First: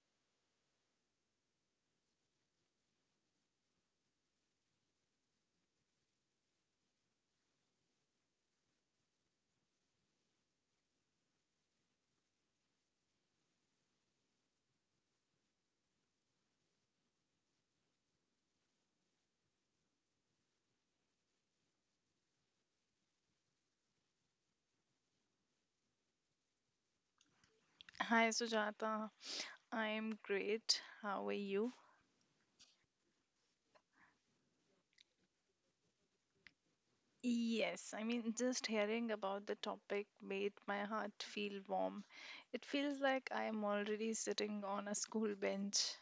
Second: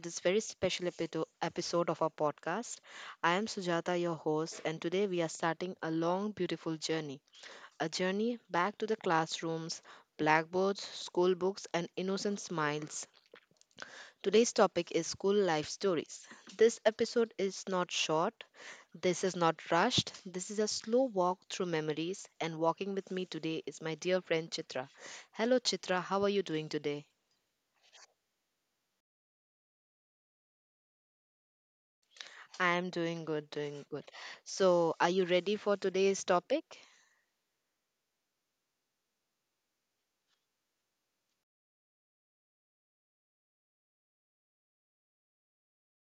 this very special episode of our podcast. I am Sujata, your host, and today we are starting a long, beautiful journey, a journey back to the classrooms, blackboards, school books, and innocent smiles. Today's topic is school life stories. This episode is not short, this is not rushed. This is a slow walk through memories, and walking with me today is my dear friend Chitra. Hello, Chitra, how are you doing today? Hi Sujata, I'm great. How are you? I am doing good, doing good. So, are you ready for today's topic? Yes, I mean, just hearing about the topic made my heart feel warm. It feels like I am already sitting on a school bench.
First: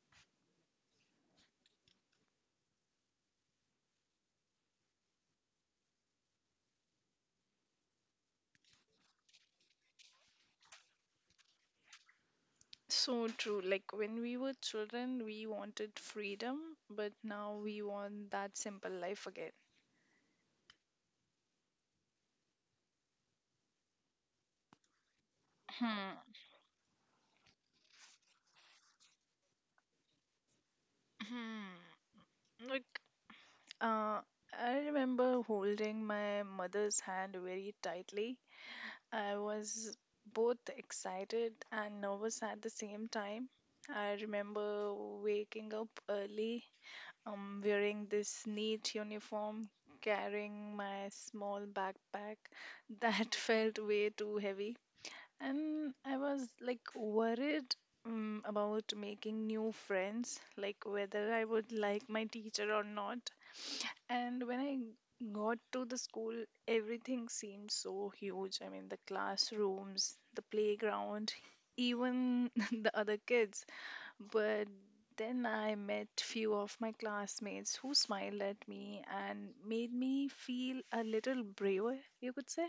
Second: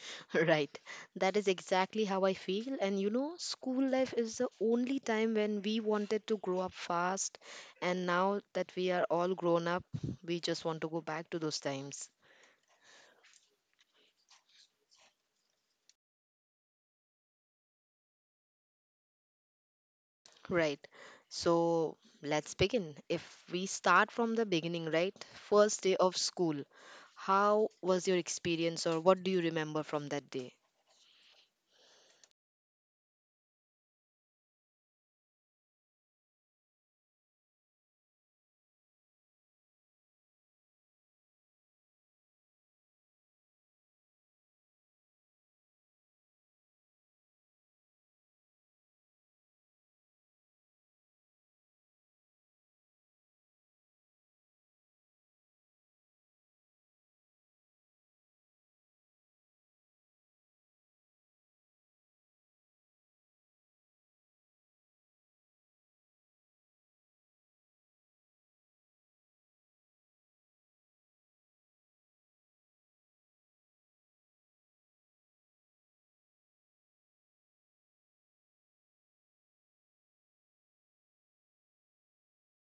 Right. That is exactly how I feel. And you know, school life is the only time when we wanted to grow up fast. And now that we are all grown up, we just want to go back to those times. So true. Like when we were children, we wanted freedom, but now we want that simple life again. Right. So, let's begin. If we start from the beginning, right? First day of Hmm. school. How was your experience, or what do you remember from that day? Hmm. Like, uh, I remember holding my mother's hand very tightly. I was both excited and nervous at the same time. I remember waking up early, wearing this neat uniform, carrying my small backpack that felt way too heavy. And I was like worried about making new friends, like whether I would like my teacher or not. And when I got to the school, everything seemed so huge. I mean, the classrooms, the playground, even the other kids. But then I met few of my classmates who smiled at me and made me feel a little braver, you could say.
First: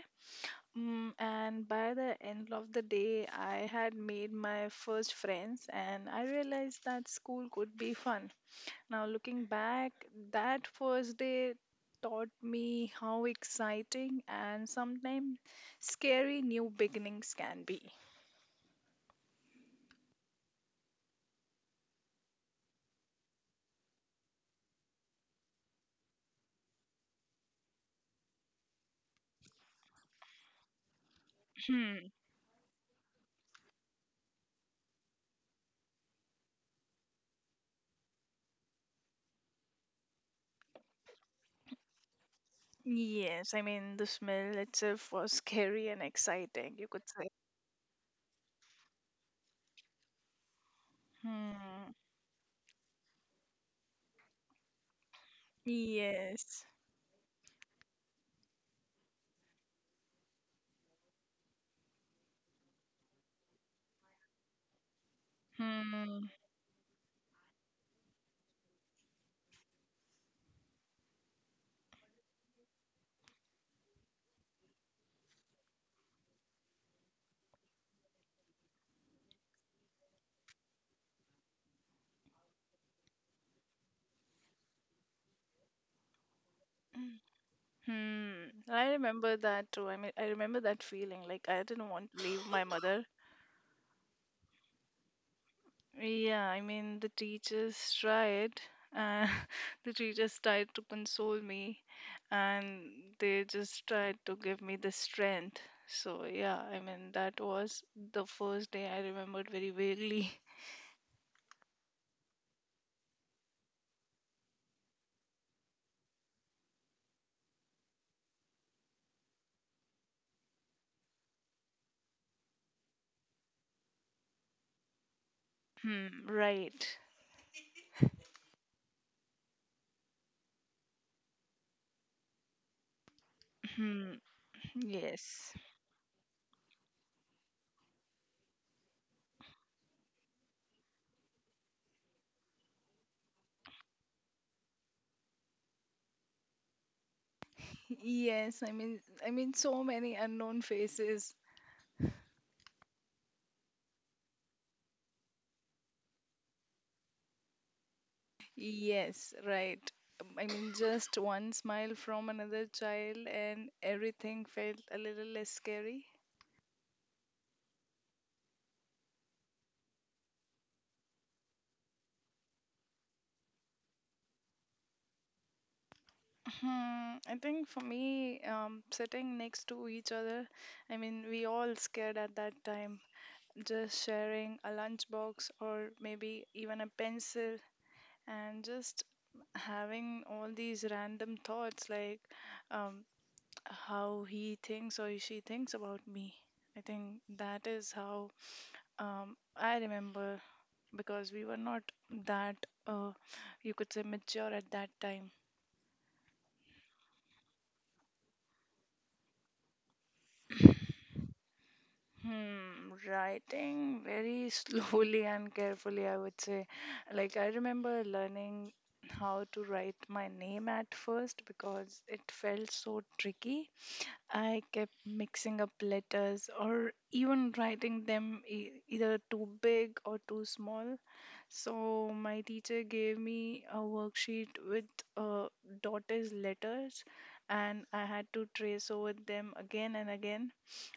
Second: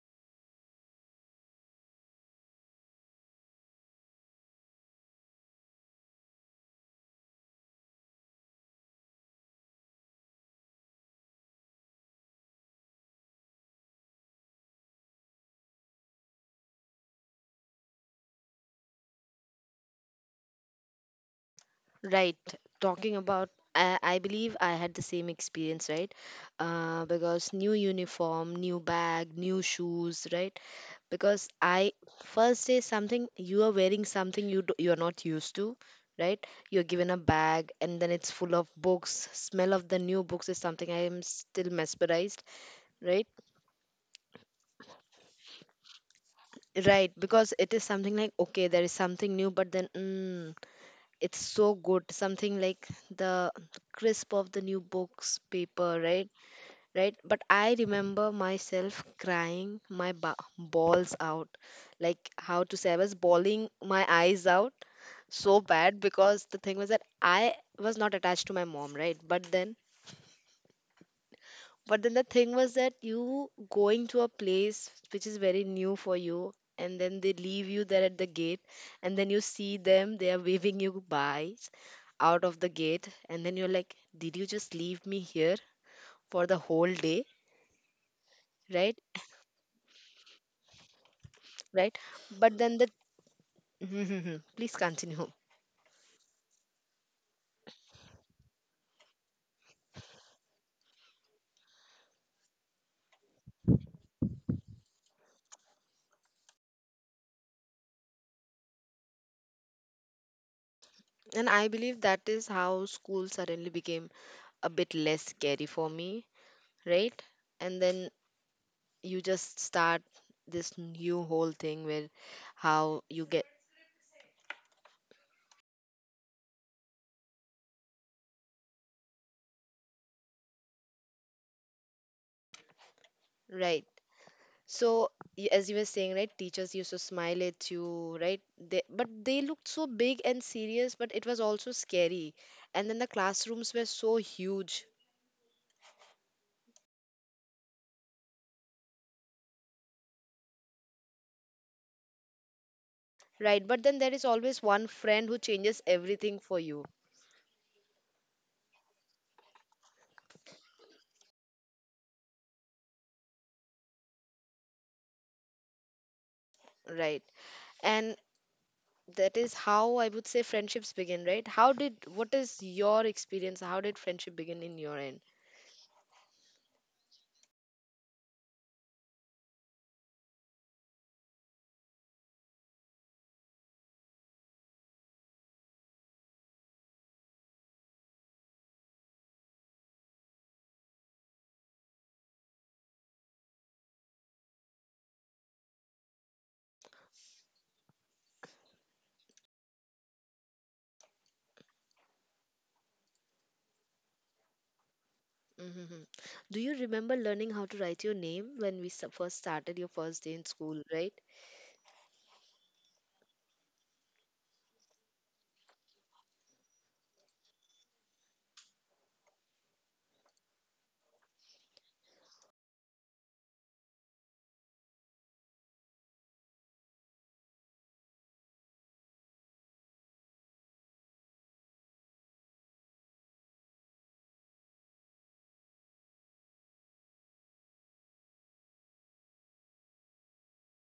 Mm, and by the end of the day, I had made my first friends, and I realized that school could be fun. Now, looking back, that first day taught me how exciting and sometimes scary new beginnings can be. Right. Talking about, I believe I had the same experience, right? Because new uniform, new bag, new shoes, right? Because I, Hmm. first day, something you are wearing, something you do, you are not used to, right? You're given a bag and then it's full of books. Smell of the new books is something I am still mesmerized, right? Yes, I mean, the smell itself was scary and exciting, you could Right, say. because it is something like, okay, there is something new, but then, mm, it's so Hmm. good, something like the crisp of the new books paper, right? Yes. Right, but I remember myself crying my balls out. Like, how to say, I was bawling my eyes out so bad, Hmm. because the thing was that I was not attached to my mom, right? But then the thing was that you going to a place which is very new for you, and then they leave you there at the gate, and then you see them, they are waving you by out of the gate, and then you're like, did you just leave me here for the whole day? Hmm. I Right? remember that too. I mean, I remember that feeling. Like, I didn't Right? want to leave But my then the mother. please continue. Yeah, I mean, the teachers tried. Uh, the teachers tried to console me and they just tried to give me the strength. So, yeah, I mean, that was the first day I remembered very vaguely. And I believe that is how school suddenly became a bit less scary for me, right? And then you just start this new whole thing where how you get, Hmm, right. right? Hmm, So yes. as you were saying, right, teachers used to smile at you, right? They, but they looked so big and serious, but it was also scary, and then the classrooms were so huge, Yes, I mean, so many unknown faces. right? But then there is always one friend who changes everything for you, Yes, right. I mean, just one smile from another child, and everything felt a little less scary. right? And that is how I would say friendships begin, right? How did, what is your experience, how did friendship begin in your end? Hmm, I think for me, sitting next to each other, I mean, we all scared at that time. Just sharing a lunchbox or maybe even a pencil and just having all these random thoughts like um, how he thinks or she thinks about me. I think that is how I remember, because we were not that, uh, you could say, mature at that time. Mm-hmm. Do you remember learning how to write your name when we first started your first day in school, right? Hmm, writing very slowly and carefully, I would say. Like, I remember learning how to write my name at first because it felt so tricky. I kept mixing up letters or even writing them e either too big or too small. So, my teacher gave me a worksheet with uh, dotted letters, and I had to trace over them again and again.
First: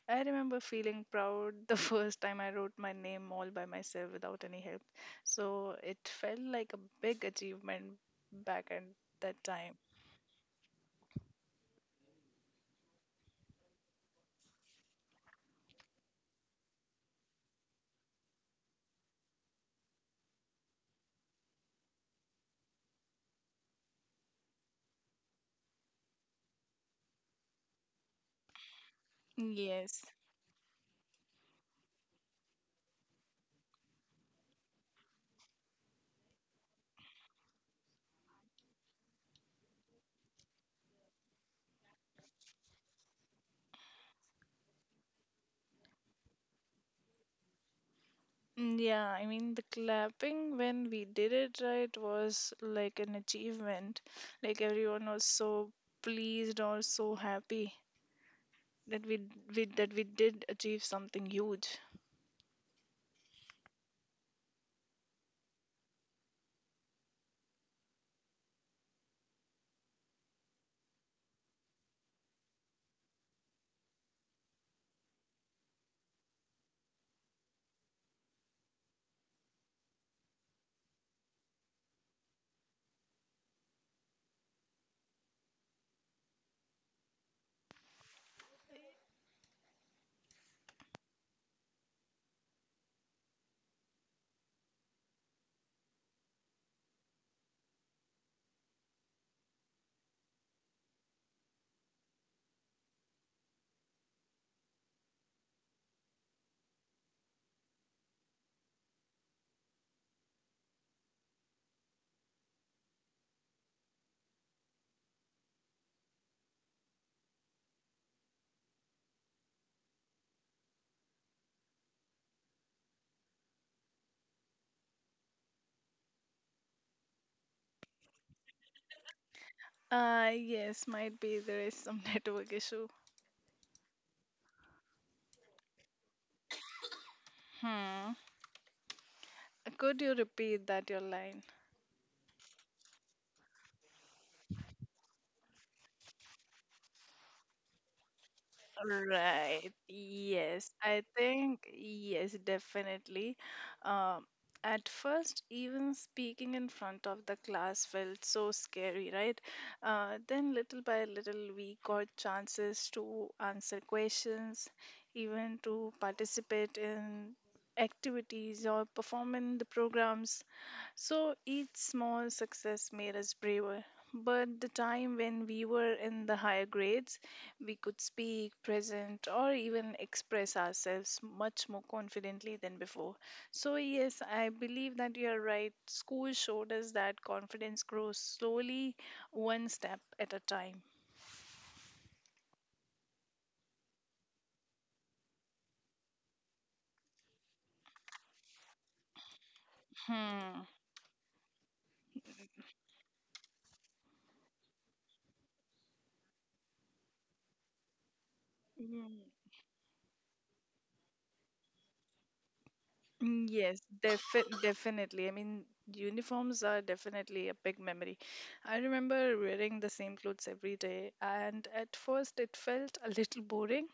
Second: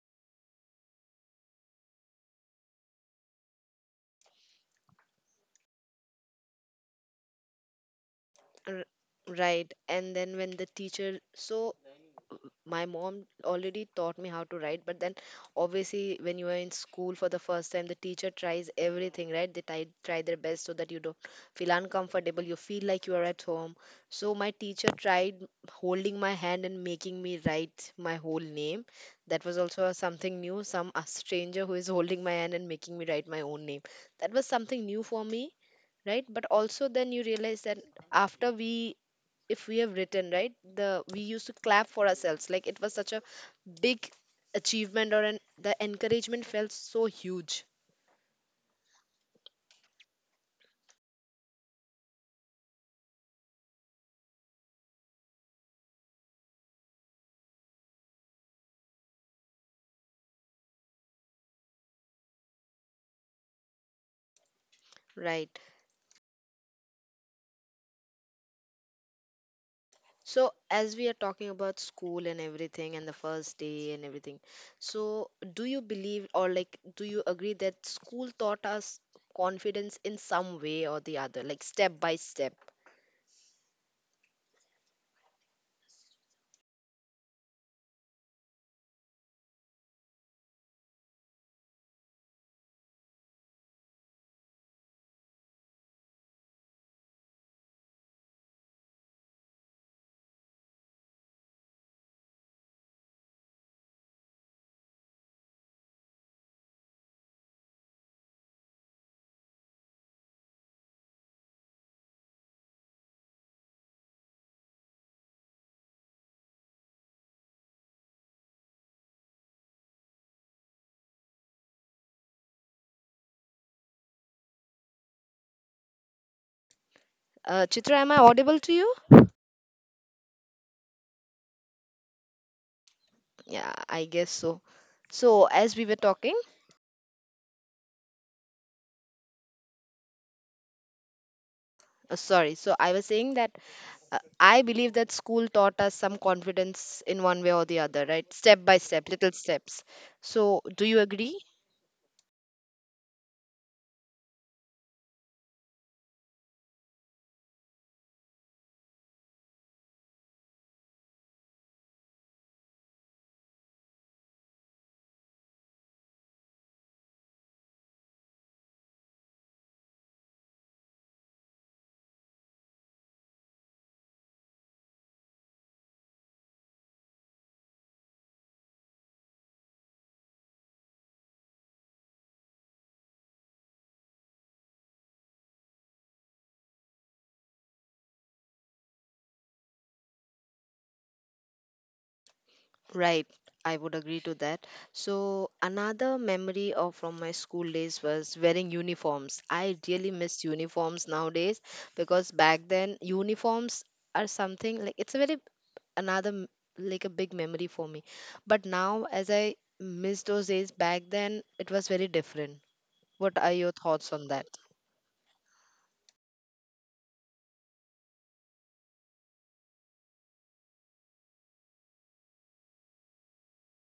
I remember feeling proud the first time I wrote my name all by myself without any help. So it felt like a big achievement back at R- that right. time. And then when the teacher, so my mom already taught me how to write, but then obviously when you are in school for the first time the teacher tries everything, right? They try their best so that you don't feel uncomfortable, you feel like you are at home. So my teacher tried holding my hand and making me write my whole name. That was also a Yes. something new, some a stranger who is holding my hand and making me write my own name. That was something new for me, right? But also then you realize that after we, if we have written, right, the we used to clap for ourselves like it was such a big achievement, or an, the encouragement felt so huge, Yeah, I mean, the clapping when we did it right was like an achievement. Like everyone was so pleased or so happy that we did achieve something huge. right? So as we are talking about school and everything and the first day and everything, so do you believe or, like, do you agree that school taught us confidence in some way or the other, like step by step? Chitra, am I audible to you? Yes, might be there is some network issue. Yeah, I guess so. So as we were talking, Hmm. Could you repeat that your line? Sorry, so I was saying that, I believe that school taught us some confidence in one way or the other, right? Step by step, little Right. steps. So, Yes. do you I agree? think, yes, definitely. Um, at first, even speaking in front of the class felt so scary, right? Then, little by little, we got chances to answer questions, even to participate in activities or perform in the programs. So each small success made us braver. But the time when we were in the higher grades, we could speak, present, or even express ourselves much more confidently than before. So, yes, I believe that you are right. School showed us that confidence grows slowly, one step at a time. Right, I would agree to that. So, another memory of from my school days was wearing uniforms. I really miss Hmm. uniforms nowadays because back then uniforms are something like, it's a very, another like a big memory for me. But now, Mm. as I miss those days back then, it was very different. What are your Yes, thoughts on that? definitely. I mean, uniforms are definitely a big memory. I remember wearing the same clothes every day, and at first it felt a little boring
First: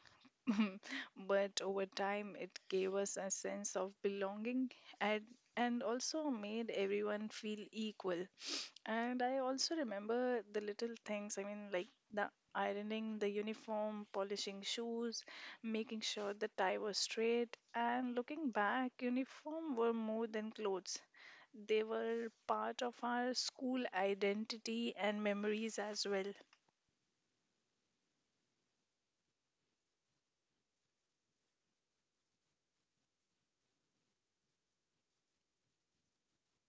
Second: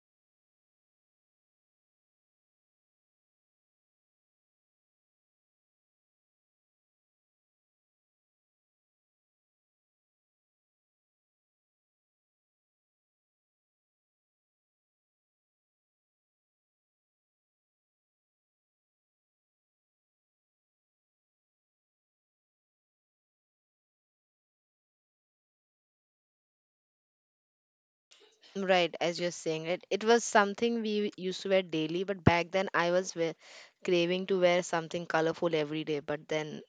but over time, it gave us a sense of belonging and, and also made everyone feel equal. And I also remember the little things, I mean, like the ironing the uniform, polishing shoes, making sure the tie was straight. And looking back, uniform were more than clothes. They were part of our school identity and memories as well. Right, as you're saying, it was something we used to wear daily, but back then I was wear, craving to wear something colorful every day. But then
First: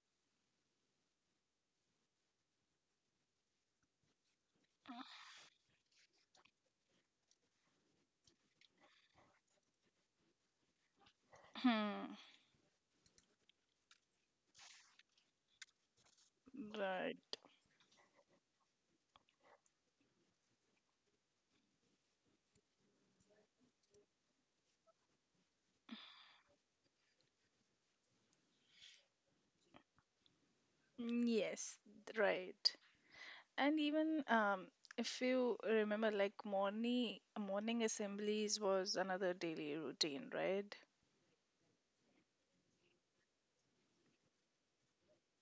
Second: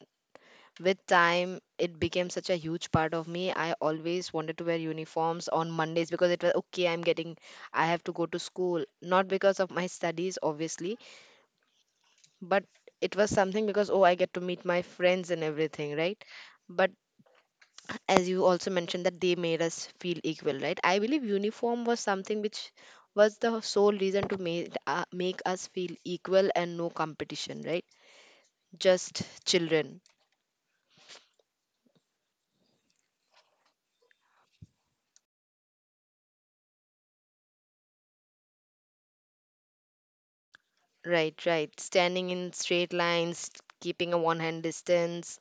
with time, it became such a huge part of me. I always wanted to wear uniforms on Mondays because it was okay, I'm getting, I have to go to school. Not because of my studies, obviously, Hmm. but it was something because, oh, I get to meet my friends and everything, right? But Right. as you also mentioned that they made us feel equal, right? I believe uniform was something which was the sole reason to make make us feel equal, and no competition, right? Just children. Yes, right. And even if you remember, like morning assemblies was another daily routine, right? Right, right, standing in straight lines, keeping a one hand distance.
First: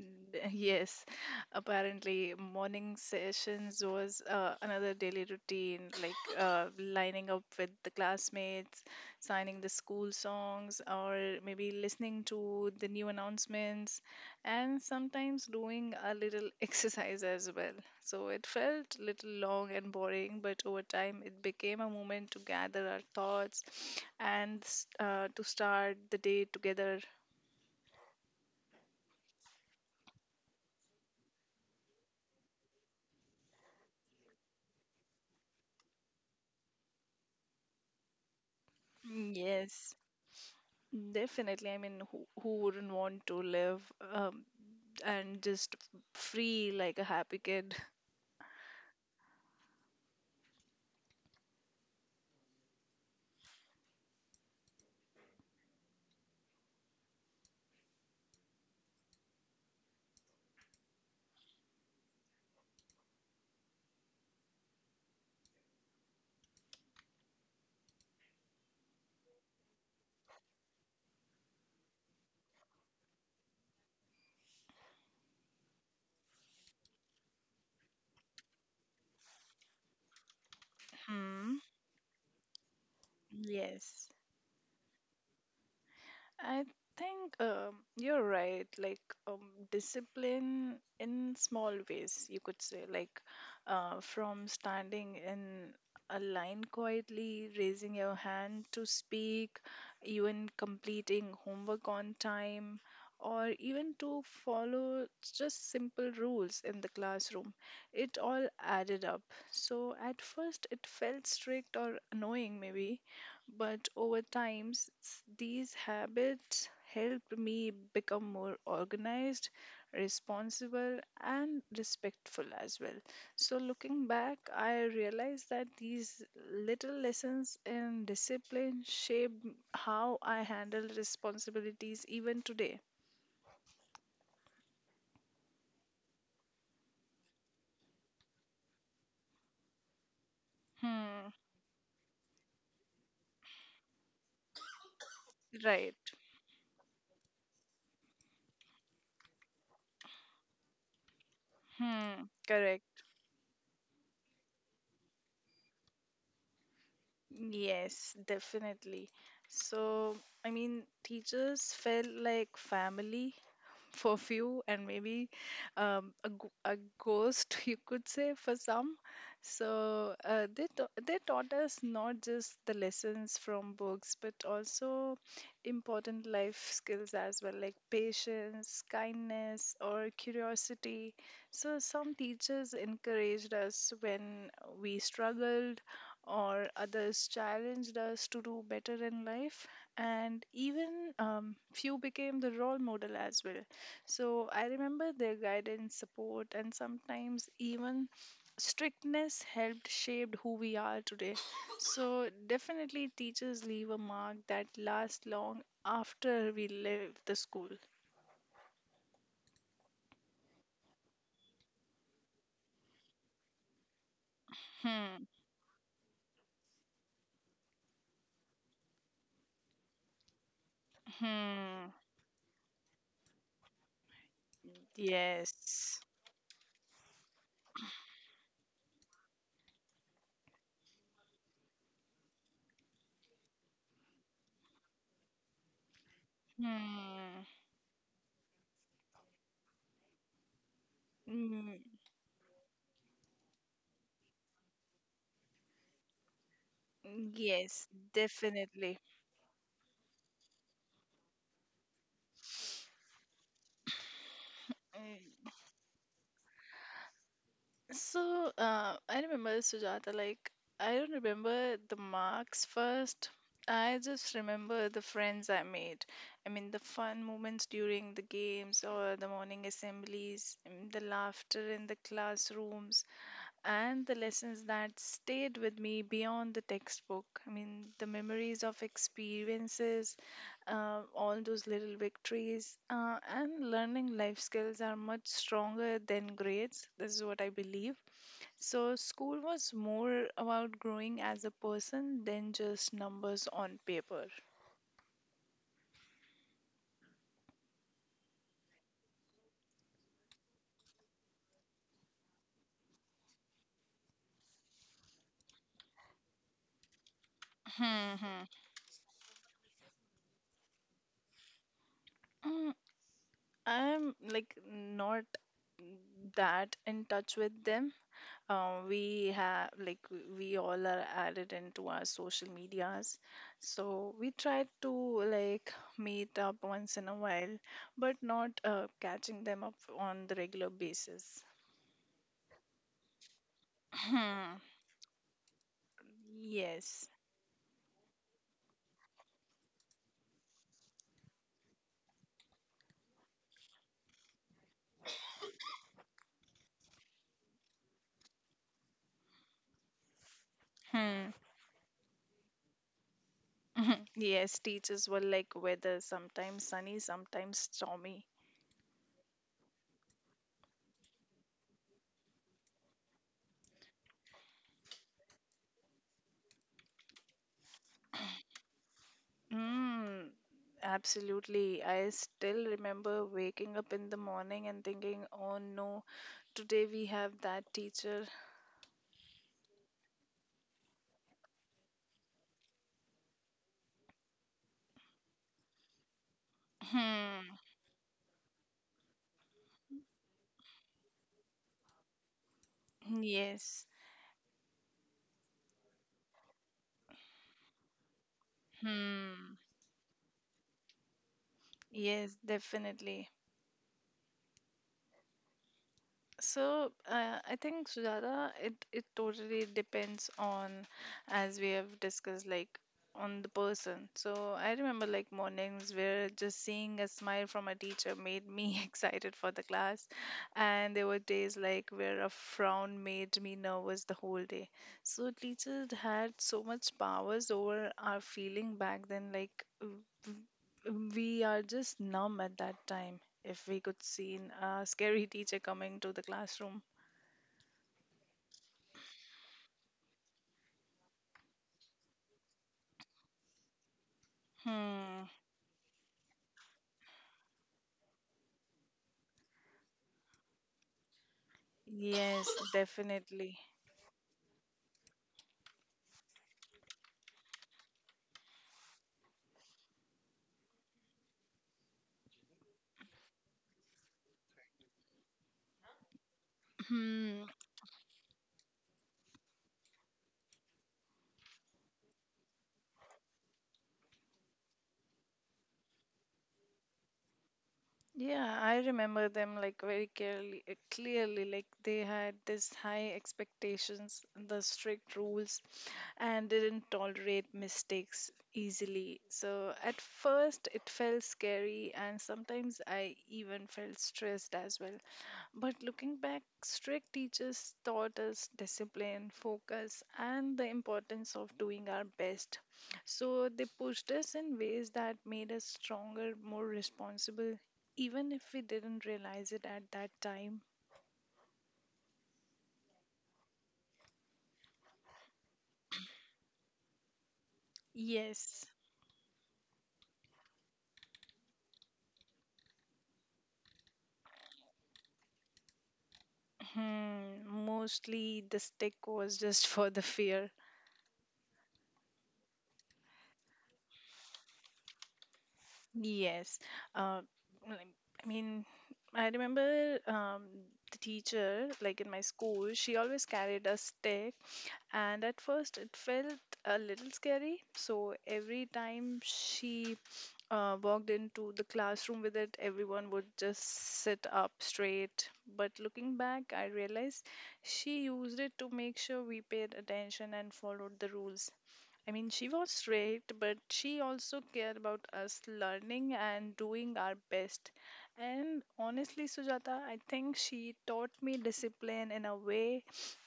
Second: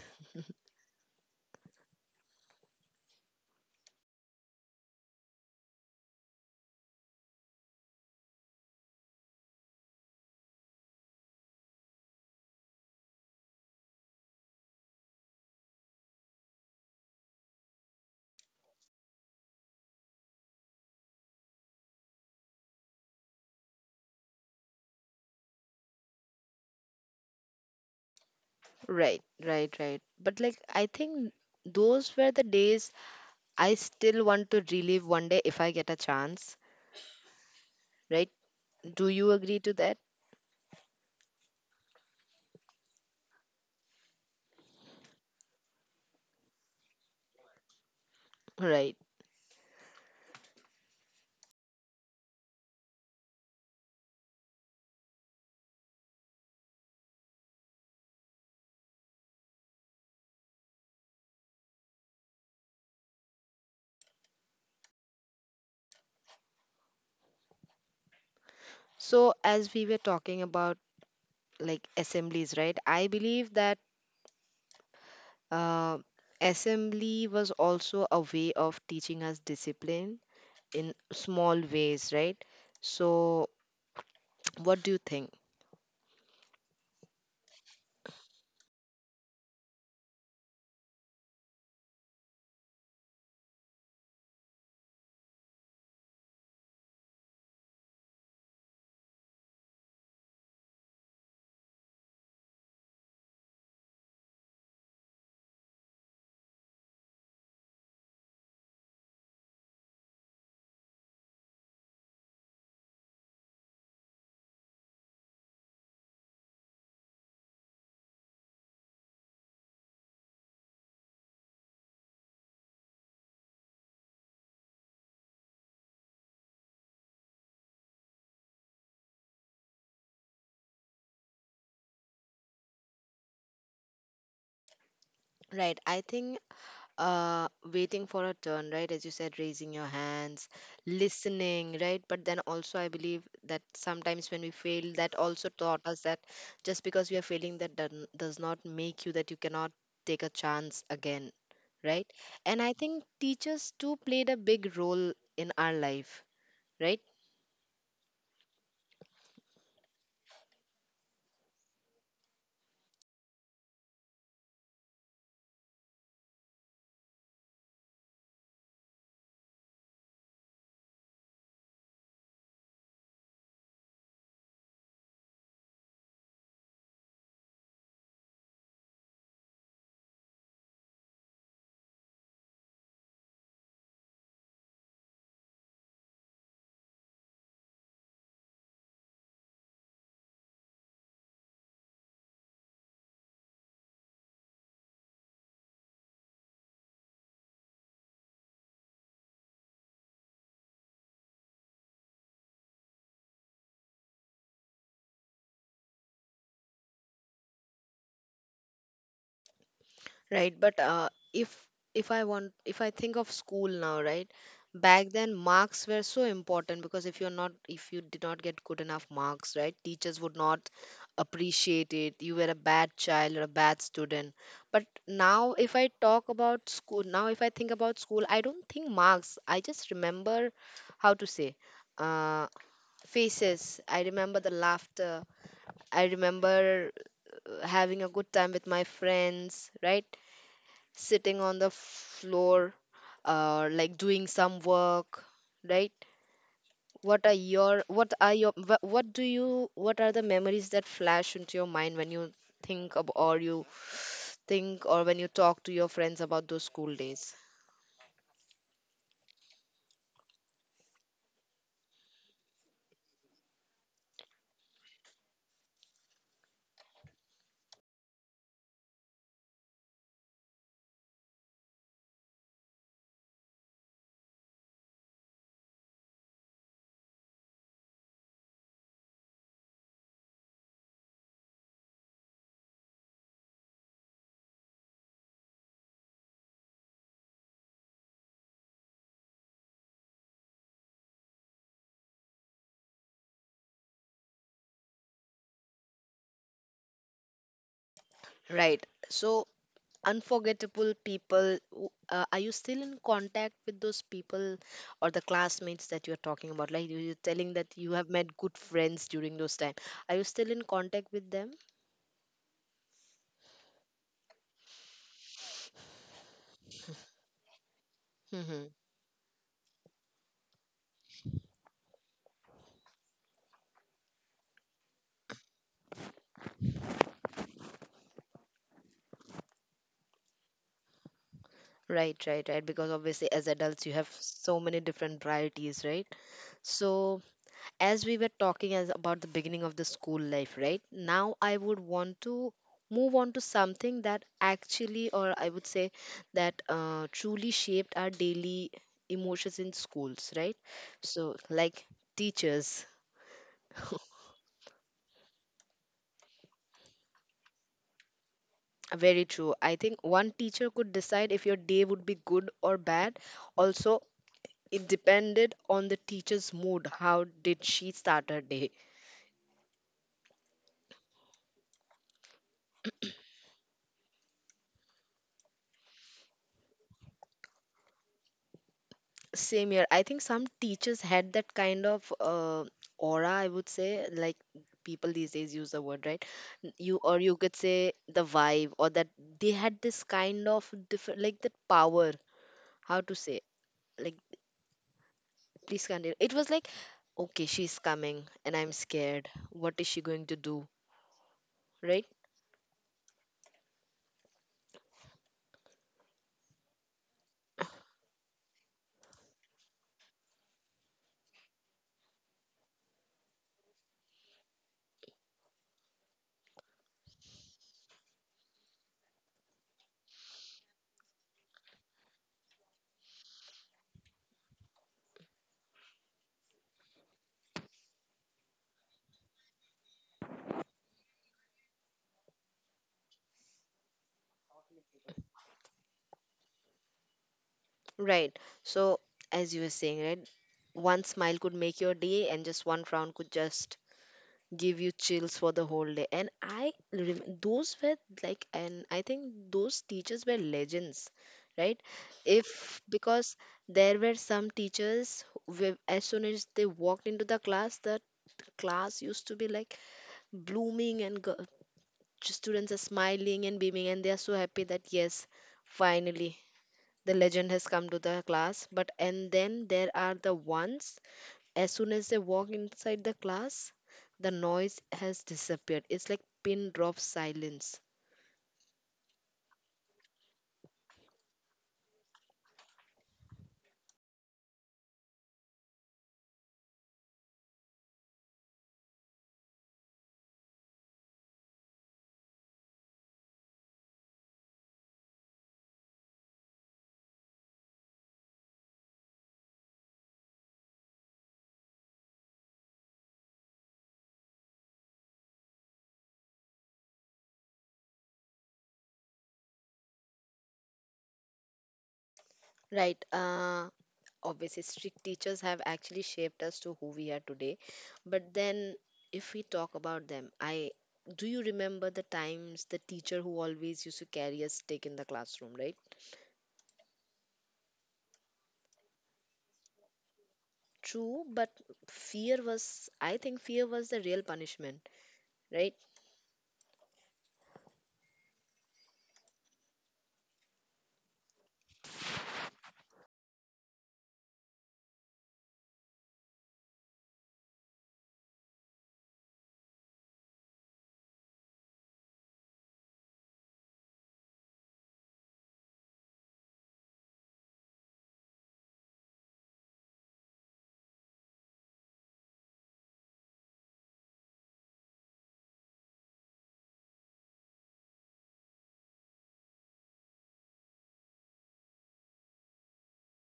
Yes, apparently morning sessions was another daily routine, like lining up with the classmates, signing the school songs, or maybe listening to the new announcements, and sometimes doing a little exercise as well. So it felt little long and boring, but over time it became a moment to gather our thoughts and to start the day together. Right, right, right, but, like, I think those were the days, I still want to relive one day if I get a chance, right? Do you agree to Yes. that? Definitely. I mean, who wouldn't want to live um, and just free like a happy kid? Right, so as we were talking about, like, assemblies, right, I believe that, uh, assembly was also a way of teaching us discipline in Hmm. small ways, right? So Yes. what do you think? I think you're right. Like um, discipline in small ways, you could say, like from standing in a line quietly, raising your hand to speak, even completing homework on time, or even to follow just simple rules in the classroom. It all added up. So at first, it felt strict or annoying, maybe, but over time, these habits helped me become more organized, responsible, and respectful as well. So, looking back, I realized that these little lessons in discipline shaped how I handle responsibilities even today. Right, I think, uh, waiting for a turn, right, as you said, raising your hands, Hmm, listening, right? But then also I believe that sometimes when we fail, that also taught right. us that just because we are failing that does not make you that you cannot take a chance again, right? Hmm, And I correct. think teachers too played a big role in our life, right? Yes, definitely. So, I mean, teachers felt like family for few and maybe a, g- a ghost you could say for some. So they taught us not just the lessons from books but also important life skills as well, like patience, kindness or curiosity. So some teachers encouraged us when we struggled or others challenged us to do better in life, and even few became the role model as well. So I remember their guidance, support, and sometimes even strictness helped shape who we are today. So definitely, teachers leave a mark that lasts long after we leave the school. Right, but if I want, if I think of school now, right? Back Hmm. then marks were so important because if you're not, if you did not get good enough marks, right? Teachers would not Hmm. appreciate it. You were a bad child or a bad student. But now if I Yes. talk about school, now if I think about school, I don't think marks. I just remember how to say, uh, faces. I remember the laughter. I remember Hmm. Having a good time with my friends, right? Sitting on the Mm, floor, like doing some work, right? What are your, yes, what are your, definitely. what do you, what are the memories that flash into your mind when you think of, or you think, or when you Mm, talk to your friends about those school days, So, I remember Sujata, like, I don't remember the marks first. I just remember the friends I made. I mean, the fun moments during the games or the morning assemblies, and the laughter in the classrooms, and the lessons that stayed with me beyond the textbook. I mean, the memories of experiences, all those little victories, and learning life skills are much stronger than grades. This is what I believe. So, school was more about growing as a person than just numbers on paper. right? So, unforgettable people, are you still in contact with those people or the classmates that you're talking about? Like, you're telling that you have Hmm, met hmm. good friends during those time, are you still in contact with them? Mm, I'm like not that in touch with them. Mm-hmm. We have like we all are added into our social medias, so we try to like meet up once in a while, but not catching them up on the regular basis. Right, right, right. Because obviously, as adults, you have Hmm. so many different priorities, right? Yes. So, as we were talking as about the beginning of the school life, right? Now, I would want to move on to something that actually, or I would say, that, truly shaped our daily emotions in schools, right? Hmm. So, like, teachers. Mhm. Yes, teachers were like weather, sometimes sunny, sometimes stormy. Very true. I think one teacher could decide if your day would be good or bad. Also, it depended on the teacher's mood, how did she start her day. Mm, Absolutely. I still remember waking up in the morning and thinking, oh no, today we have that teacher. Same here. I think some teachers had that kind of, aura, I would say, like people these days use the word, right? You, or you Hmm. could say the vibe, or that they had this kind of different, like, that power, how to say, Yes. like, please continue. It was like, okay, she's coming and I'm scared, Hmm. what is she going to do, right? Yes, definitely. So I think Sujata, it totally depends on, as we have discussed, like on the person. So I remember like mornings where just seeing a smile from a teacher made me excited for the class, and there were days like where a frown made me nervous the whole day. So teachers had so much powers over our feeling back then, like. W- We are just numb at that time, if we could see a scary teacher coming to the classroom. Right. So, as you were saying, right, one smile could make your day, and just one frown could just give you Hmm. chills for the whole day. And I, those were, like, and I think those teachers were legends, right? Yes, If, because definitely. there were some teachers who, as soon as they walked into the class used to be like blooming, and go, students are smiling and beaming, and they are so happy that yes, finally the Hmm. legend has come to the class. But and then there are the ones, as soon as they walk inside the class, the noise has disappeared, it's like pin drop silence. Yeah, I remember them like very clearly, clearly. Like they had this high expectations, the strict rules, and didn't tolerate mistakes easily. So at first it felt scary, and sometimes I even felt stressed as well. But looking back, strict teachers taught us discipline, focus, and the importance of doing our best. So they pushed us in ways that made us stronger, more responsible, even if we didn't realize it at that time. Right, uh, obviously strict teachers have actually shaped us to who we are today, but Yes, then if we talk about them, I, do you remember the times the teacher who always used to carry a stick in the classroom, right? hmm, mostly the stick was just for the fear. True, but fear was, I think fear was the real punishment, right? Yes. Uh, like- I mean, I remember the teacher, like in my school, she always carried a stick. And at first, it felt a little scary. So every time she walked into the classroom with it, everyone would just sit up straight. But looking back, I realized she used it to make sure we paid attention and followed the rules. I mean, she was straight, but she also cared about us learning and doing our best. And honestly, Sujata, I think she taught me discipline in a way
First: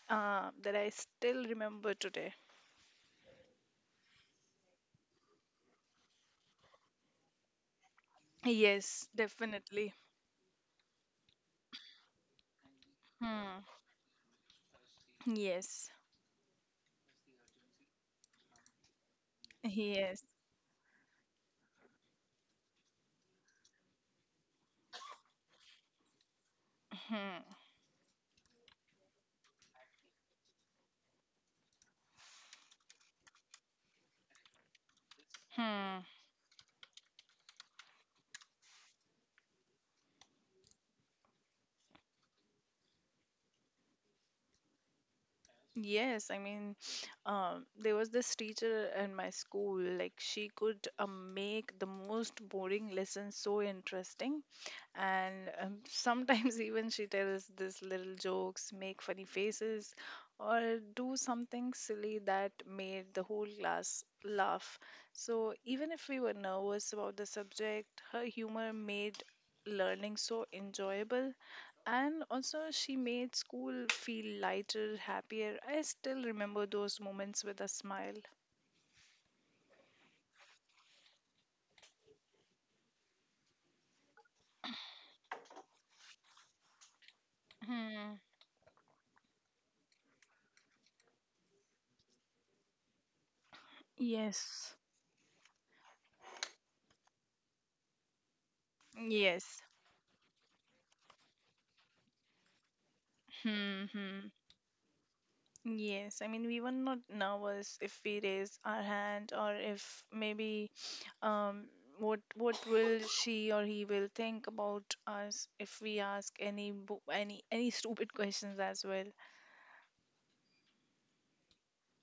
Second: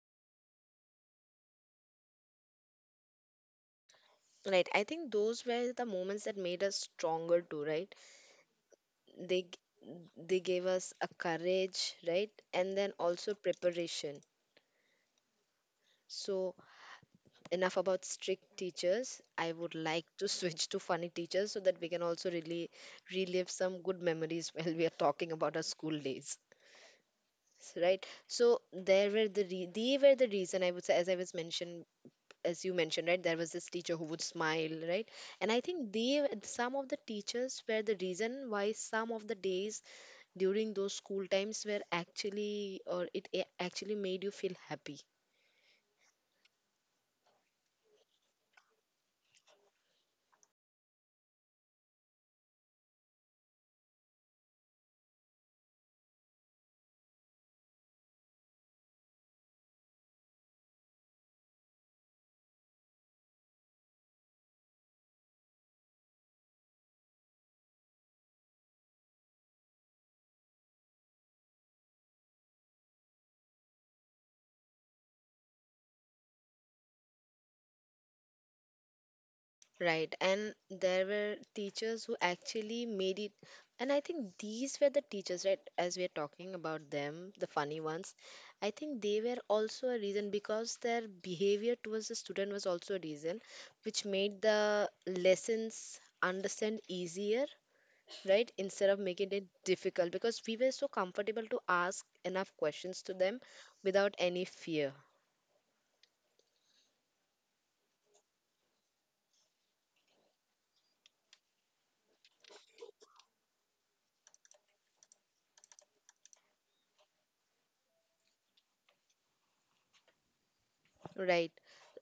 that I still remember today. Right. I think those were the moments that made us stronger too, right? Yes, They definitely. they gave us a courage, right? And then also Hmm. preparation. Yes. So enough about strict teachers. I would like Yes. to switch to funny teachers so that we can also really relive some good memories while we are talking about our school days. Hmm. Right. So there were they were the reason, I would say. As you mentioned, right, there was this teacher who would smile, right? And I think Hmm. they some of the teachers were the reason why some of the days during those school times were actually, actually made you feel happy. Yes, I mean, there was this teacher in my school, like, she could make the most boring lessons so interesting. And sometimes, even she tells this little jokes, make funny faces, or do something silly that made the whole class laugh. So, even if we were nervous about the subject, her humor made learning so enjoyable, and also, she made school feel lighter, happier. I still remember those moments with a smile. Right, and there were teachers who actually made it. And I think these were the teachers, right? As we're talking about them, the funny ones, Hmm. I think they were also a reason, because their behavior towards the student was also a reason, which made Yes. the lessons understand easier, right? Instead of making it Yes. difficult, because we were so comfortable to ask enough questions to them Hmm, without hmm. any fear. Yes. I mean, we were not nervous if we raise our hand or if maybe um what will she or he will think about us if we ask any stupid questions as well. Right.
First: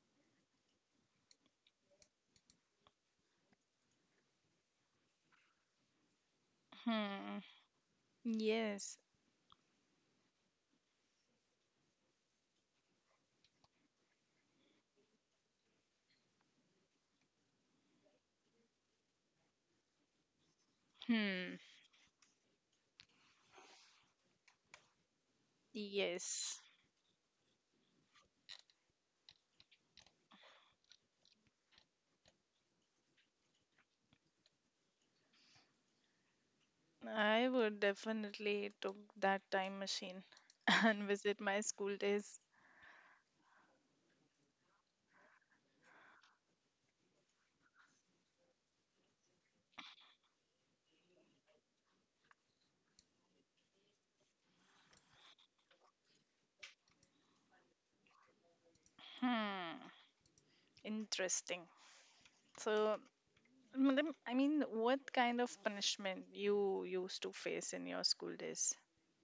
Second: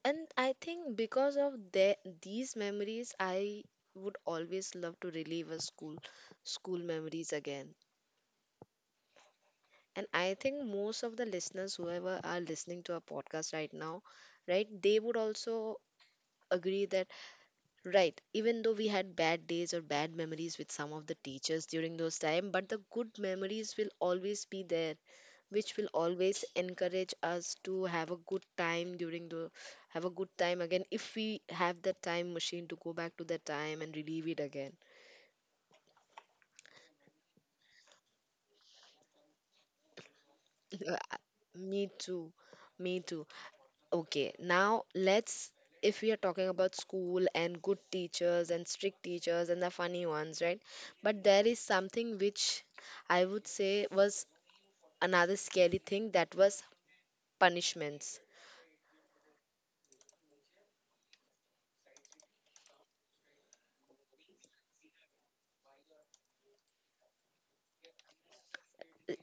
And I think because of these memories, I would always love to relive a school memories Hmm. again. Yes. And I think most of the listeners, whoever are listening to our podcast right now, right, they would also agree that, right, even though we had bad days or bad memories with some of the Hmm. teachers during those time, but the good memories will always be there, which will always Yes. encourage us to have a good time during the have a good time again if we have the time machine to go back to that time and relive it again. I would definitely took that time machine Uh, and visit my Me school too, days. me too. Okay, now let's, if we are talking about school and good teachers and strict teachers and the funny ones, right, but there is something which I would say was another scary thing, that was punishments. Hmm, interesting. So, madam, I mean, what kind of punishment you used to face in your school days?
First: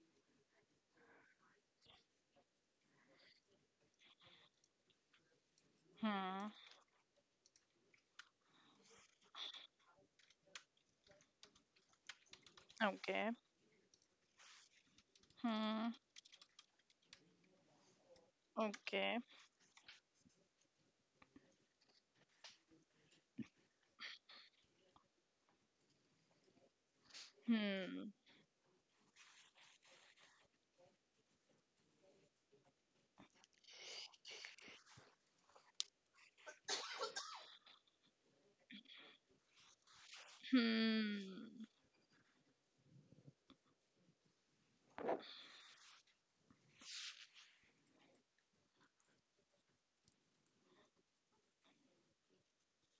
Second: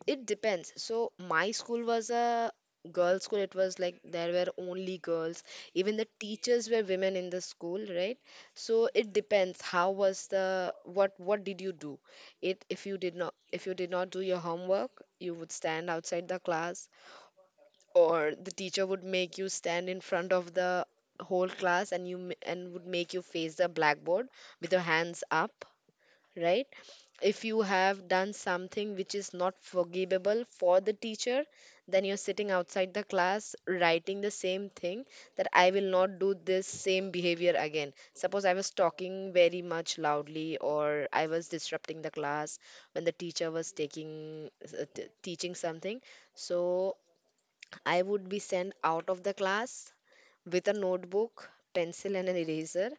It depends. So my school was a girls' school. It was like there were only girls. Even the Hmm. teachers were women in the school, right? So it depends. How was the What did you do? It if you did Okay. not if you did not do your homework, you would stand Hmm. outside the class, or the teacher would Okay. make you stand in front of the whole class, and would make you face the blackboard with your hands up, right? If you have Hmm. done something which is not forgivable for the teacher, then you're sitting outside the class writing the same thing that I will not do this same behavior again. Suppose I was talking very much loudly or I was Hmm. disrupting the class when the teacher was teaching something. So I would be sent out of the class with a notebook, pencil, and an eraser.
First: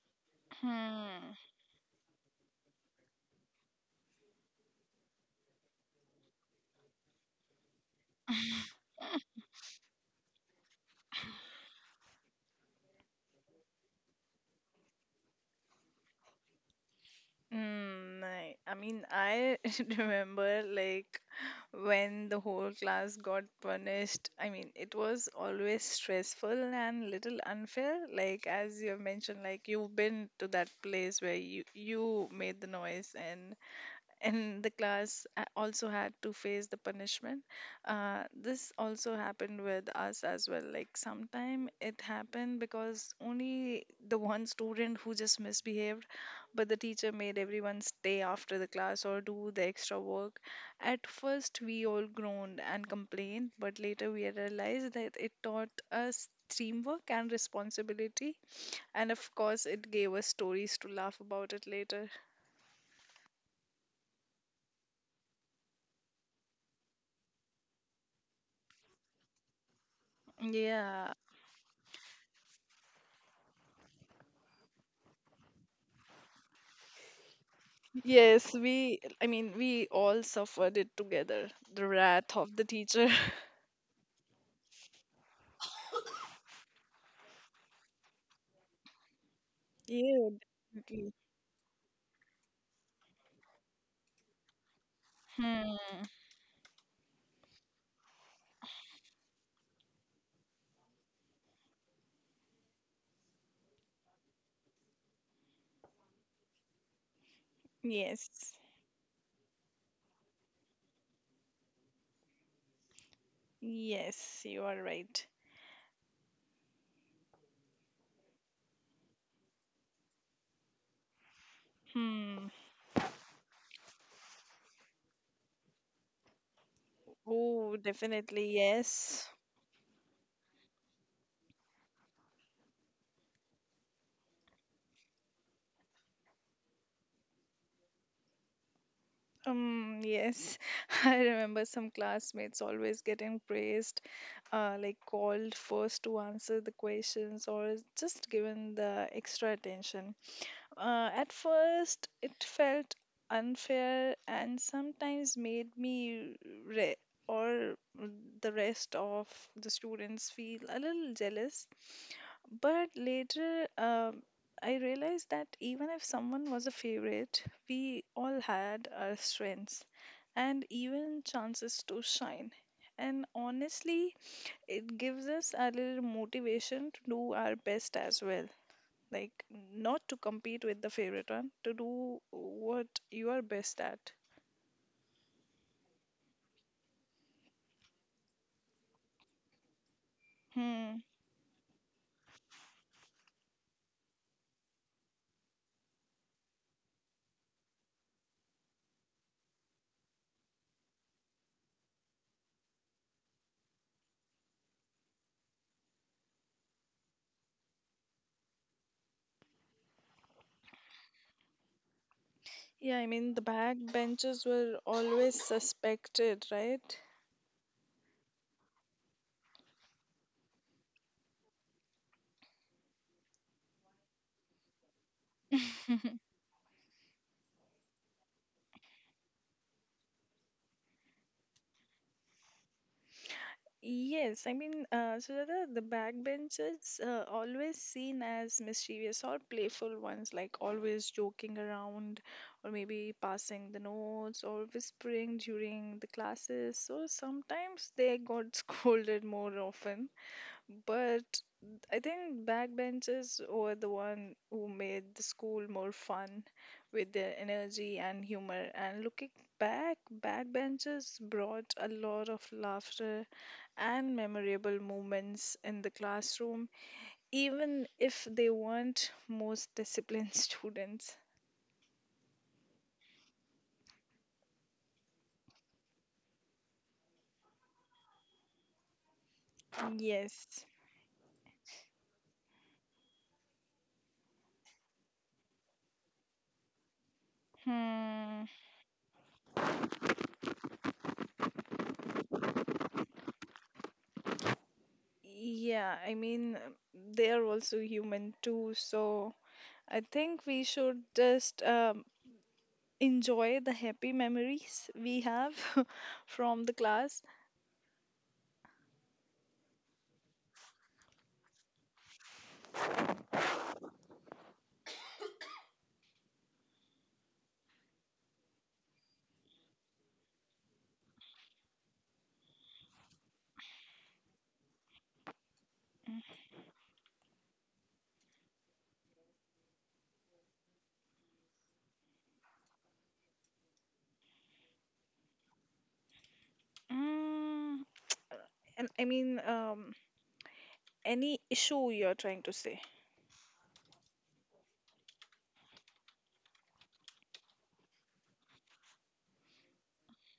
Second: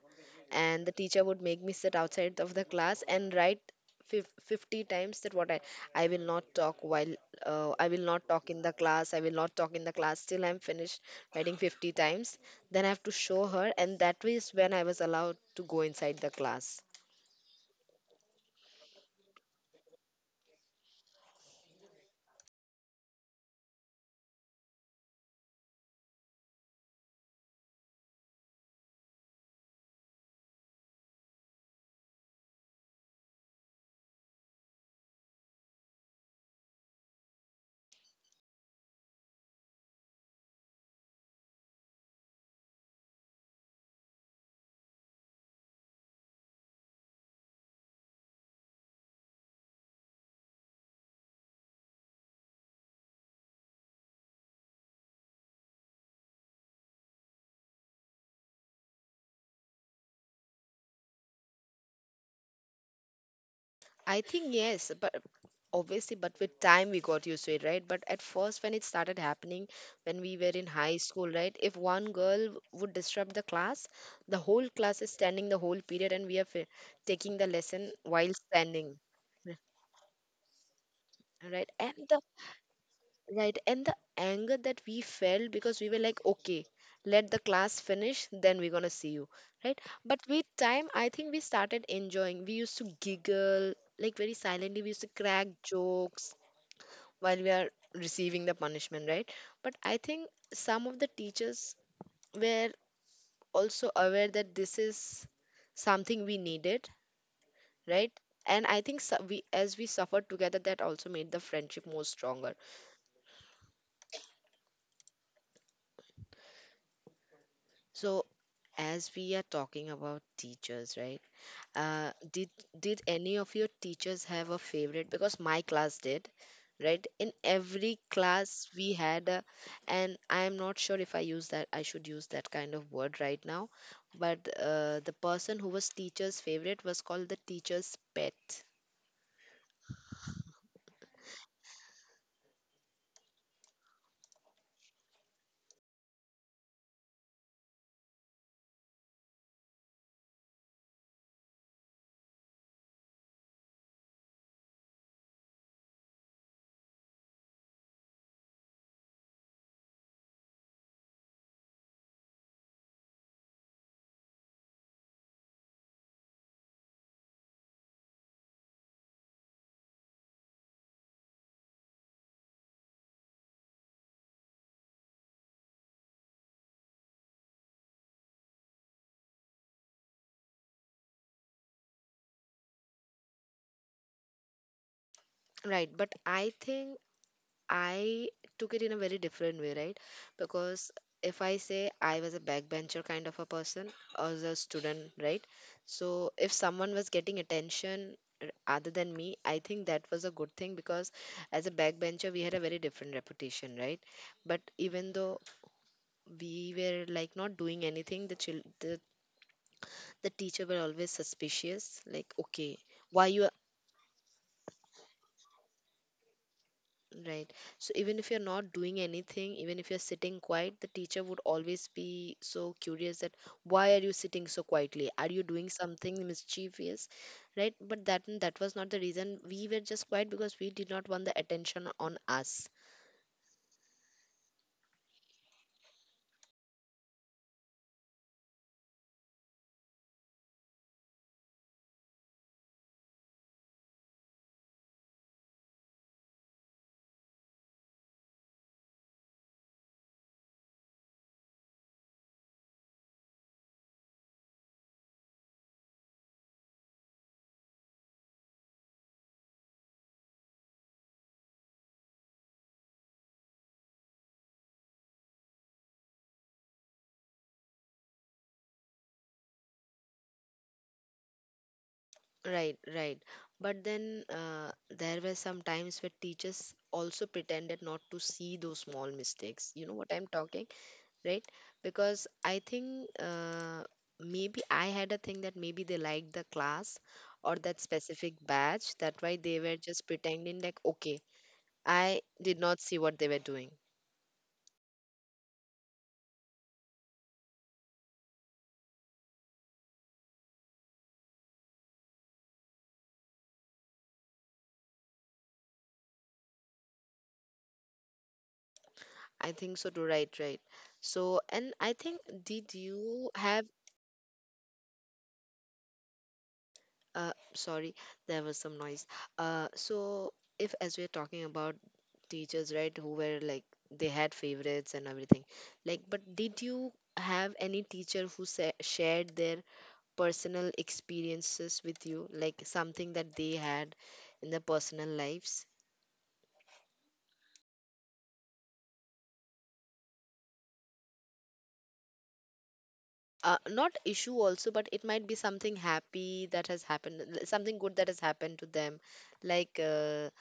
And the teacher Hmm. would make me sit outside of the class and write 50 times that I will not talk, while I will not talk in the class, I will not talk in the class till I'm finished writing 50 times. Then I have to show her, and that was when I was allowed to go inside the class. I mean, I remember like when the whole class got punished. I mean, it was always stressful and little unfair. Like as you have mentioned, like you've been to that place where you made the noise, and the also had to face the punishment. This also happened with us as well. Like sometime it happened because only the one student who just misbehaved, but the teacher made everyone stay after the class or do the extra work. At first we all groaned and complained, but later we realized that it taught us teamwork and responsibility, and of course it gave us stories to laugh about it later. I think yes, but obviously, but with time we got used to it, right? But at first, when it started happening, when we were in high Yeah. school, right? If one girl would disrupt the class, the whole class is standing the whole period, and we are taking the lesson while Yes, standing. I Yeah. mean, we all suffered it together, Right. the And the wrath of the teacher. right and the anger that we felt, because we were like, okay, let the class finish, then we're gonna see you. Right. But Yeah, with time, I definitely. think we started enjoying. We used to giggle, like very silently, we used to crack Hmm. jokes while we are receiving the punishment, right? But I think some of the teachers were also aware that this is something we needed, right? Yes. And I think we, as we suffered together, that also made the friendship more stronger. Yes, you are right. So, as we are talking about teachers, right? Uh, Hmm. did did any of your teachers have a favorite? Because my class did, right? In Oh, every definitely, class yes. And I am not sure if I use that, I should use that kind of word right now, but the person who was teacher's favorite was called the teacher's pet. Yes, I remember some classmates always getting praised, like called first to answer the questions or just given the extra attention. At first, it felt unfair and sometimes made me re- or the rest of the students feel a little jealous. But later, I realized that even if someone was a favorite, we all had our strengths and even chances to shine. And honestly, it gives us a little motivation to do our best as well. Like, not to compete with the favorite one, to do what you are best at. Right, but I think I took it in a very different way, right? Because Hmm. if I say I was a backbencher kind of a person as a student, right? So if someone was getting attention other than me, I think that was a good thing, because as a backbencher, we had a very different reputation, right? But even though we were like not doing anything, the teacher were always suspicious, like, okay, Yeah, I why mean, the you backbenchers were always suspected, right? right. So even if you're not doing anything, even if you're sitting quiet, the teacher would always be so curious that why are you sitting so quietly? Are you doing something mischievous? Right? But that was not the reason. We were just quiet because we did not want the attention on us. Yes, I mean, Sujata, the backbenchers always seen as mischievous or playful ones, like always joking around, or maybe passing the notes, or whispering during the classes. So sometimes they got scolded more often, but I think backbenchers were the one who made the school more fun with their energy and humor. And looking back, backbenchers brought a lot of laughter and memorable moments in the classroom, even if they weren't most disciplined students. Right, right. But then there were some times where teachers also pretended not to see those small mistakes. You know what I'm talking? Yes. Right? Because I think maybe I had a thing that maybe they liked the class or that specific Hmm. batch. That's why they were just pretending like, okay, I did not see what they were doing. Yeah, I mean, they are also human too, so I think we should just enjoy the happy memories we have from the class. I think so too, right, right. So, and I think, did you have, sorry, there was some noise. So if as we're talking about teachers, right, who were like, they had favorites and everything, like, but did you have any teacher who shared their personal experiences with you, like something that they had in their personal lives? Mm, and I mean, any issue you're trying to say. Not issue also, but it might be something happy that has happened, something good that has happened to them. Like,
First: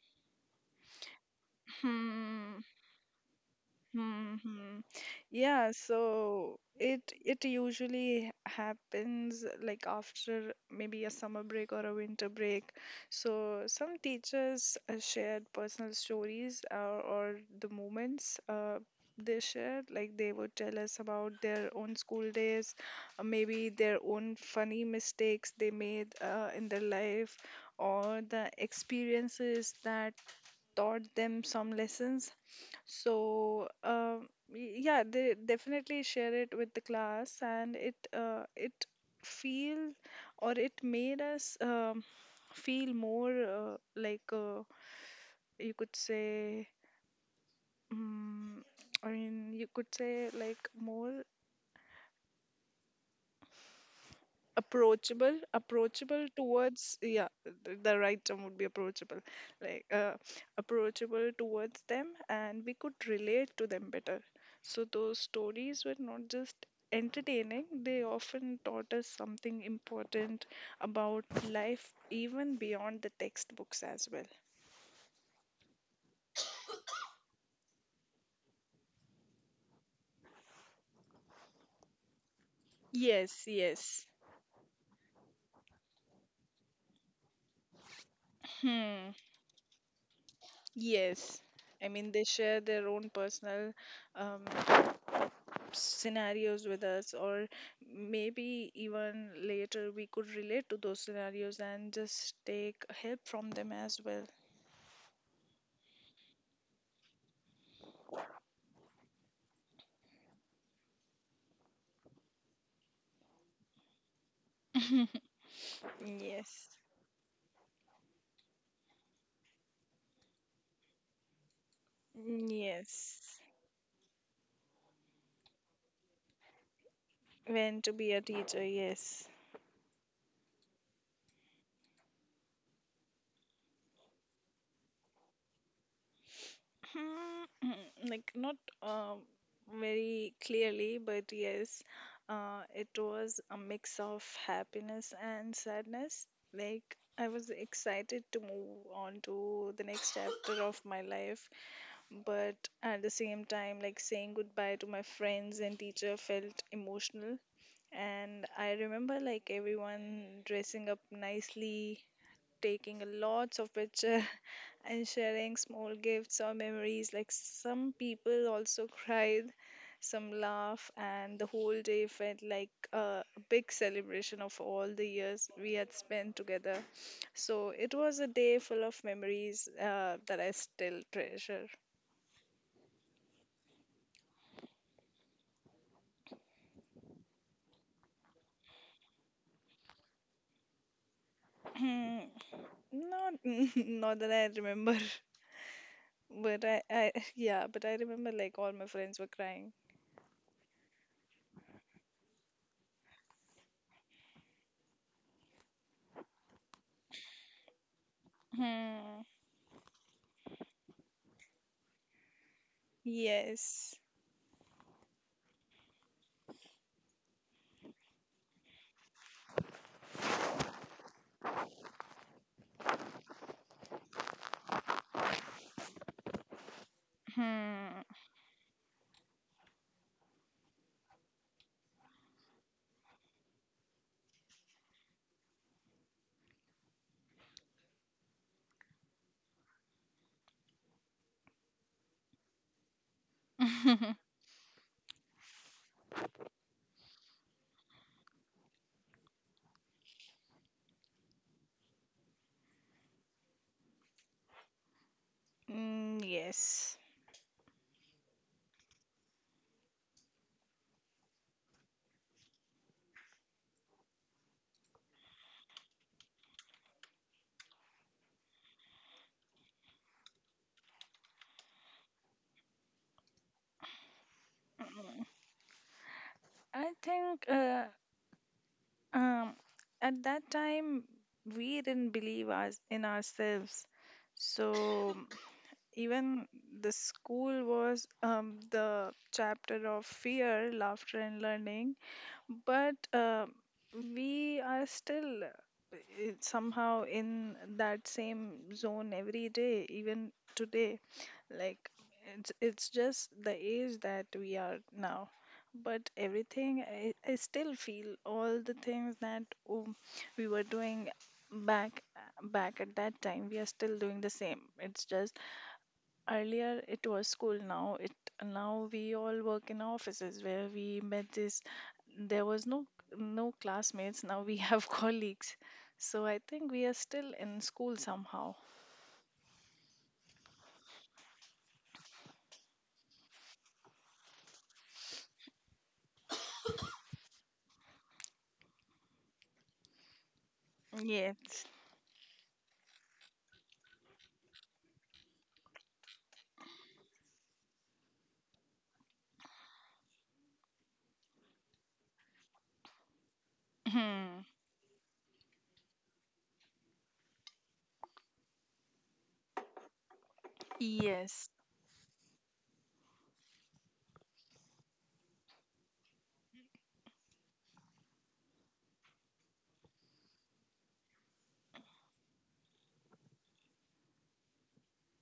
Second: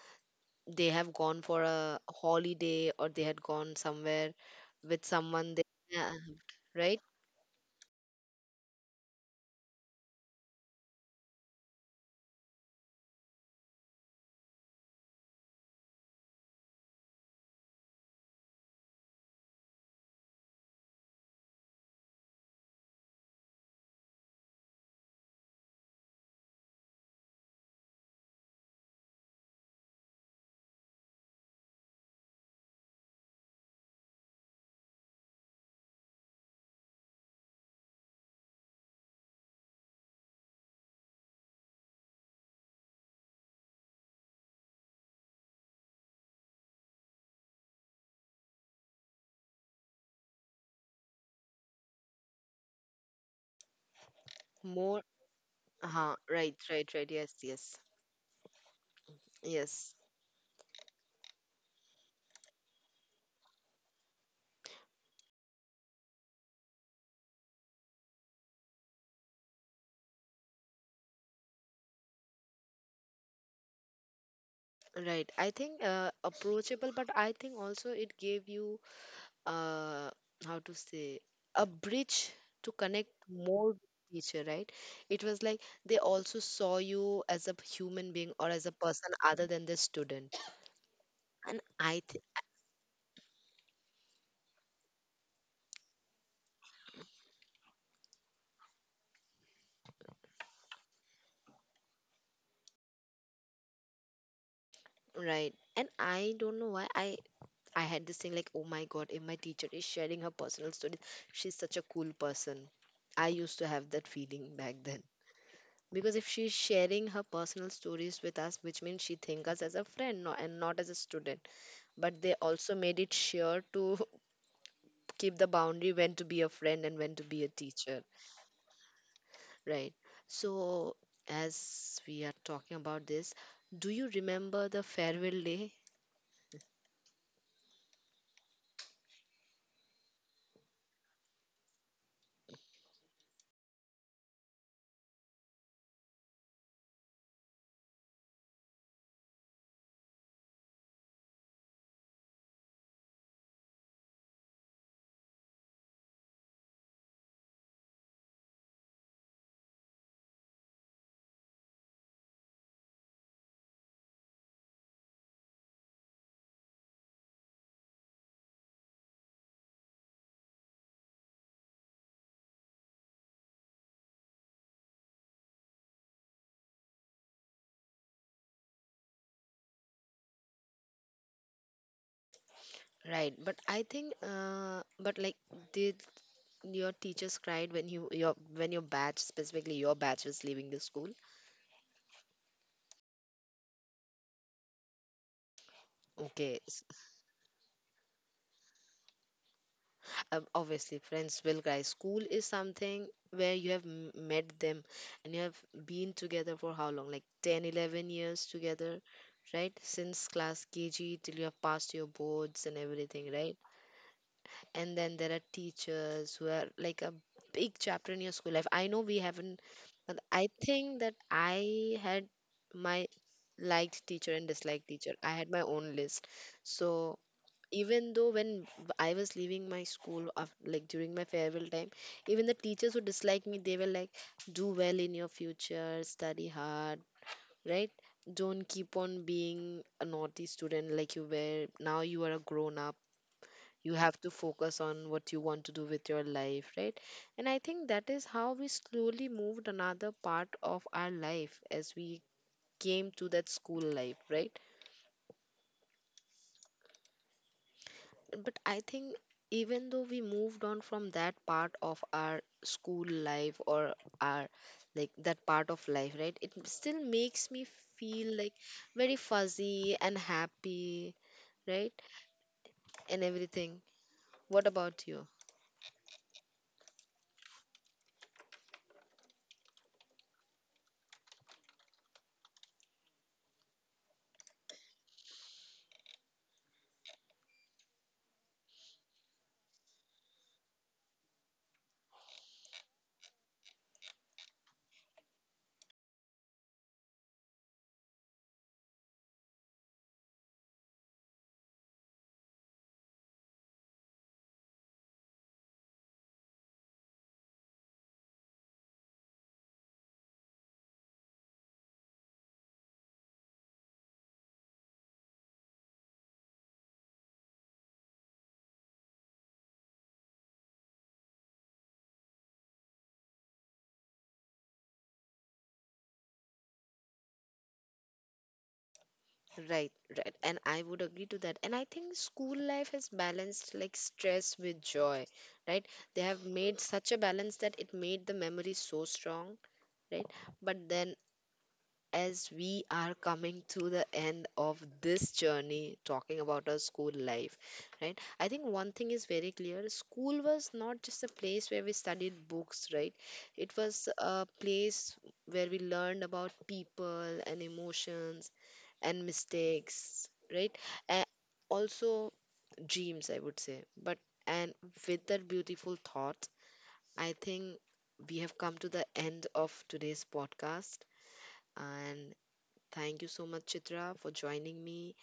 they have gone for a Hmm. holiday or they had gone somewhere Mm-hmm. with someone. Yeah, Yeah, so right? it usually happens like after maybe a summer break or a winter break. So some teachers shared personal stories, or the moments they shared. Like they would tell us about their own school days, or maybe their own funny mistakes they made in their life, or the experiences that taught them some lessons. So yeah, they definitely share it with the class, and it feel, or it made us feel more like you could say. Um, I mean, you could say like more More. approachable approachable Right, right, towards, right. yeah, Yes, yes, the right term would be approachable, like yes. Approachable towards them, and we could relate to them better. So those stories were not just entertaining, they often taught us something important about life, even beyond the textbooks as well. Right. I think approachable, but I think also it gave you, uh, how to say, a bridge to connect Yes, more yes. teacher, right? It was like they also saw you as a human being or as a Hmm. person other than the student. Yes, and I i mean, th- they share their own personal um, scenarios with us, or maybe even later we could relate to those scenarios and just take help from them as well. right. And I don't know why I had this thing like, oh my god, if my teacher is sharing her personal stories, she's such a cool person. I used to have that feeling back then, because if she's Yes, sharing her personal stories with us, which means she think us as a friend, no, and not as a student. But they also made it yes. sure to keep the boundary, when to be a friend and when to be a When to teacher, be a teacher, yes. right? So, as we are talking about this, do you remember the farewell day? Hmm, like not um, very clearly, but yes, it was a mix of happiness and sadness. Like I was excited to move on to the next chapter of my life, but at the same time like saying goodbye to my friends and teacher felt emotional. And I remember like everyone dressing up nicely, taking a lots of picture, and sharing small gifts or memories. Like some people also cried, some laugh, and the whole day felt like a big celebration of all the years we had spent together. So it was a day full of memories that I still treasure. Right, but I think but like, did your teachers cried when your batch, specifically your batch, was leaving the school? Not, not that I remember, Okay. but yeah, but I remember like all my friends were crying. Obviously friends will, guys, school is something where you have met them, and you have been together for how long, like 10, 11 years together, Hmm. right, since class kg till you have passed your boards and everything, right? Yes. And then there are teachers who are like a big chapter in your school life. I know we haven't, but I think that I had my liked teacher and disliked teacher, I had my own list. So Hmm. even though I was leaving my school, af like during my farewell time, even the teachers who disliked me, they were like, "Do well in your future, study hard, right? Don't keep on being a naughty student like you were. Now you are a grown up. You have to focus on what you want to do with your life, right?" And I think that is how we slowly moved another part of our life as we came to that school life, right? Mm, yes. But I think even though we moved on from that part of our school life, or our like that part of life, right? It still makes me feel like very fuzzy and happy, right? And everything. What about Mm. you? I think um, at that time we didn't believe us in ourselves. So even the school was the chapter of fear, laughter, and learning. But we are still somehow in that same zone every day, even today. Like it's just the age that we are now, but I still feel all the things that um, we were doing back back at that time, we are still doing the same. It's just earlier it was school, now we all work in offices where we met this. There was no classmates, now we have colleagues. So I think we are still in school somehow. Right, right. And I would agree to that. And I think school life has balanced like stress with joy, right? They have made such a balance that it made the memory so strong, right? But then, Yes. as we are coming to the end of this journey talking about our school life, right? I think one thing is very clear, school was not just a place where we studied books, right? It was a place where we learned about people and emotions and mistakes, right? And Yes. also dreams, I would say. But and with that beautiful thought, I think we have come to the end of today's podcast. And thank you so much, Chitra, for joining me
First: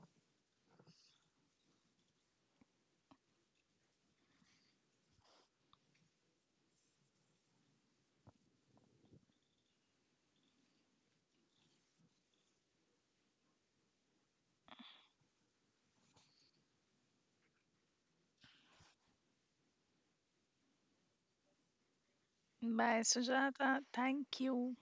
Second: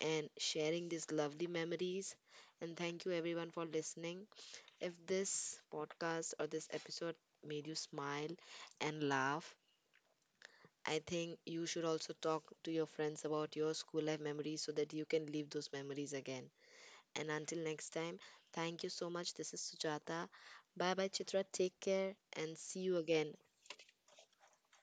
and sharing these lovely memories. And thank you, everyone, for listening. If this podcast or this episode made you smile and laugh, I think you should also talk to your friends about your school life memories so that you can live those memories again. And until next time, thank you so much. This is Sujata. Bye bye, Chitra. Take care and see you Bye, again. Sujata, thank you.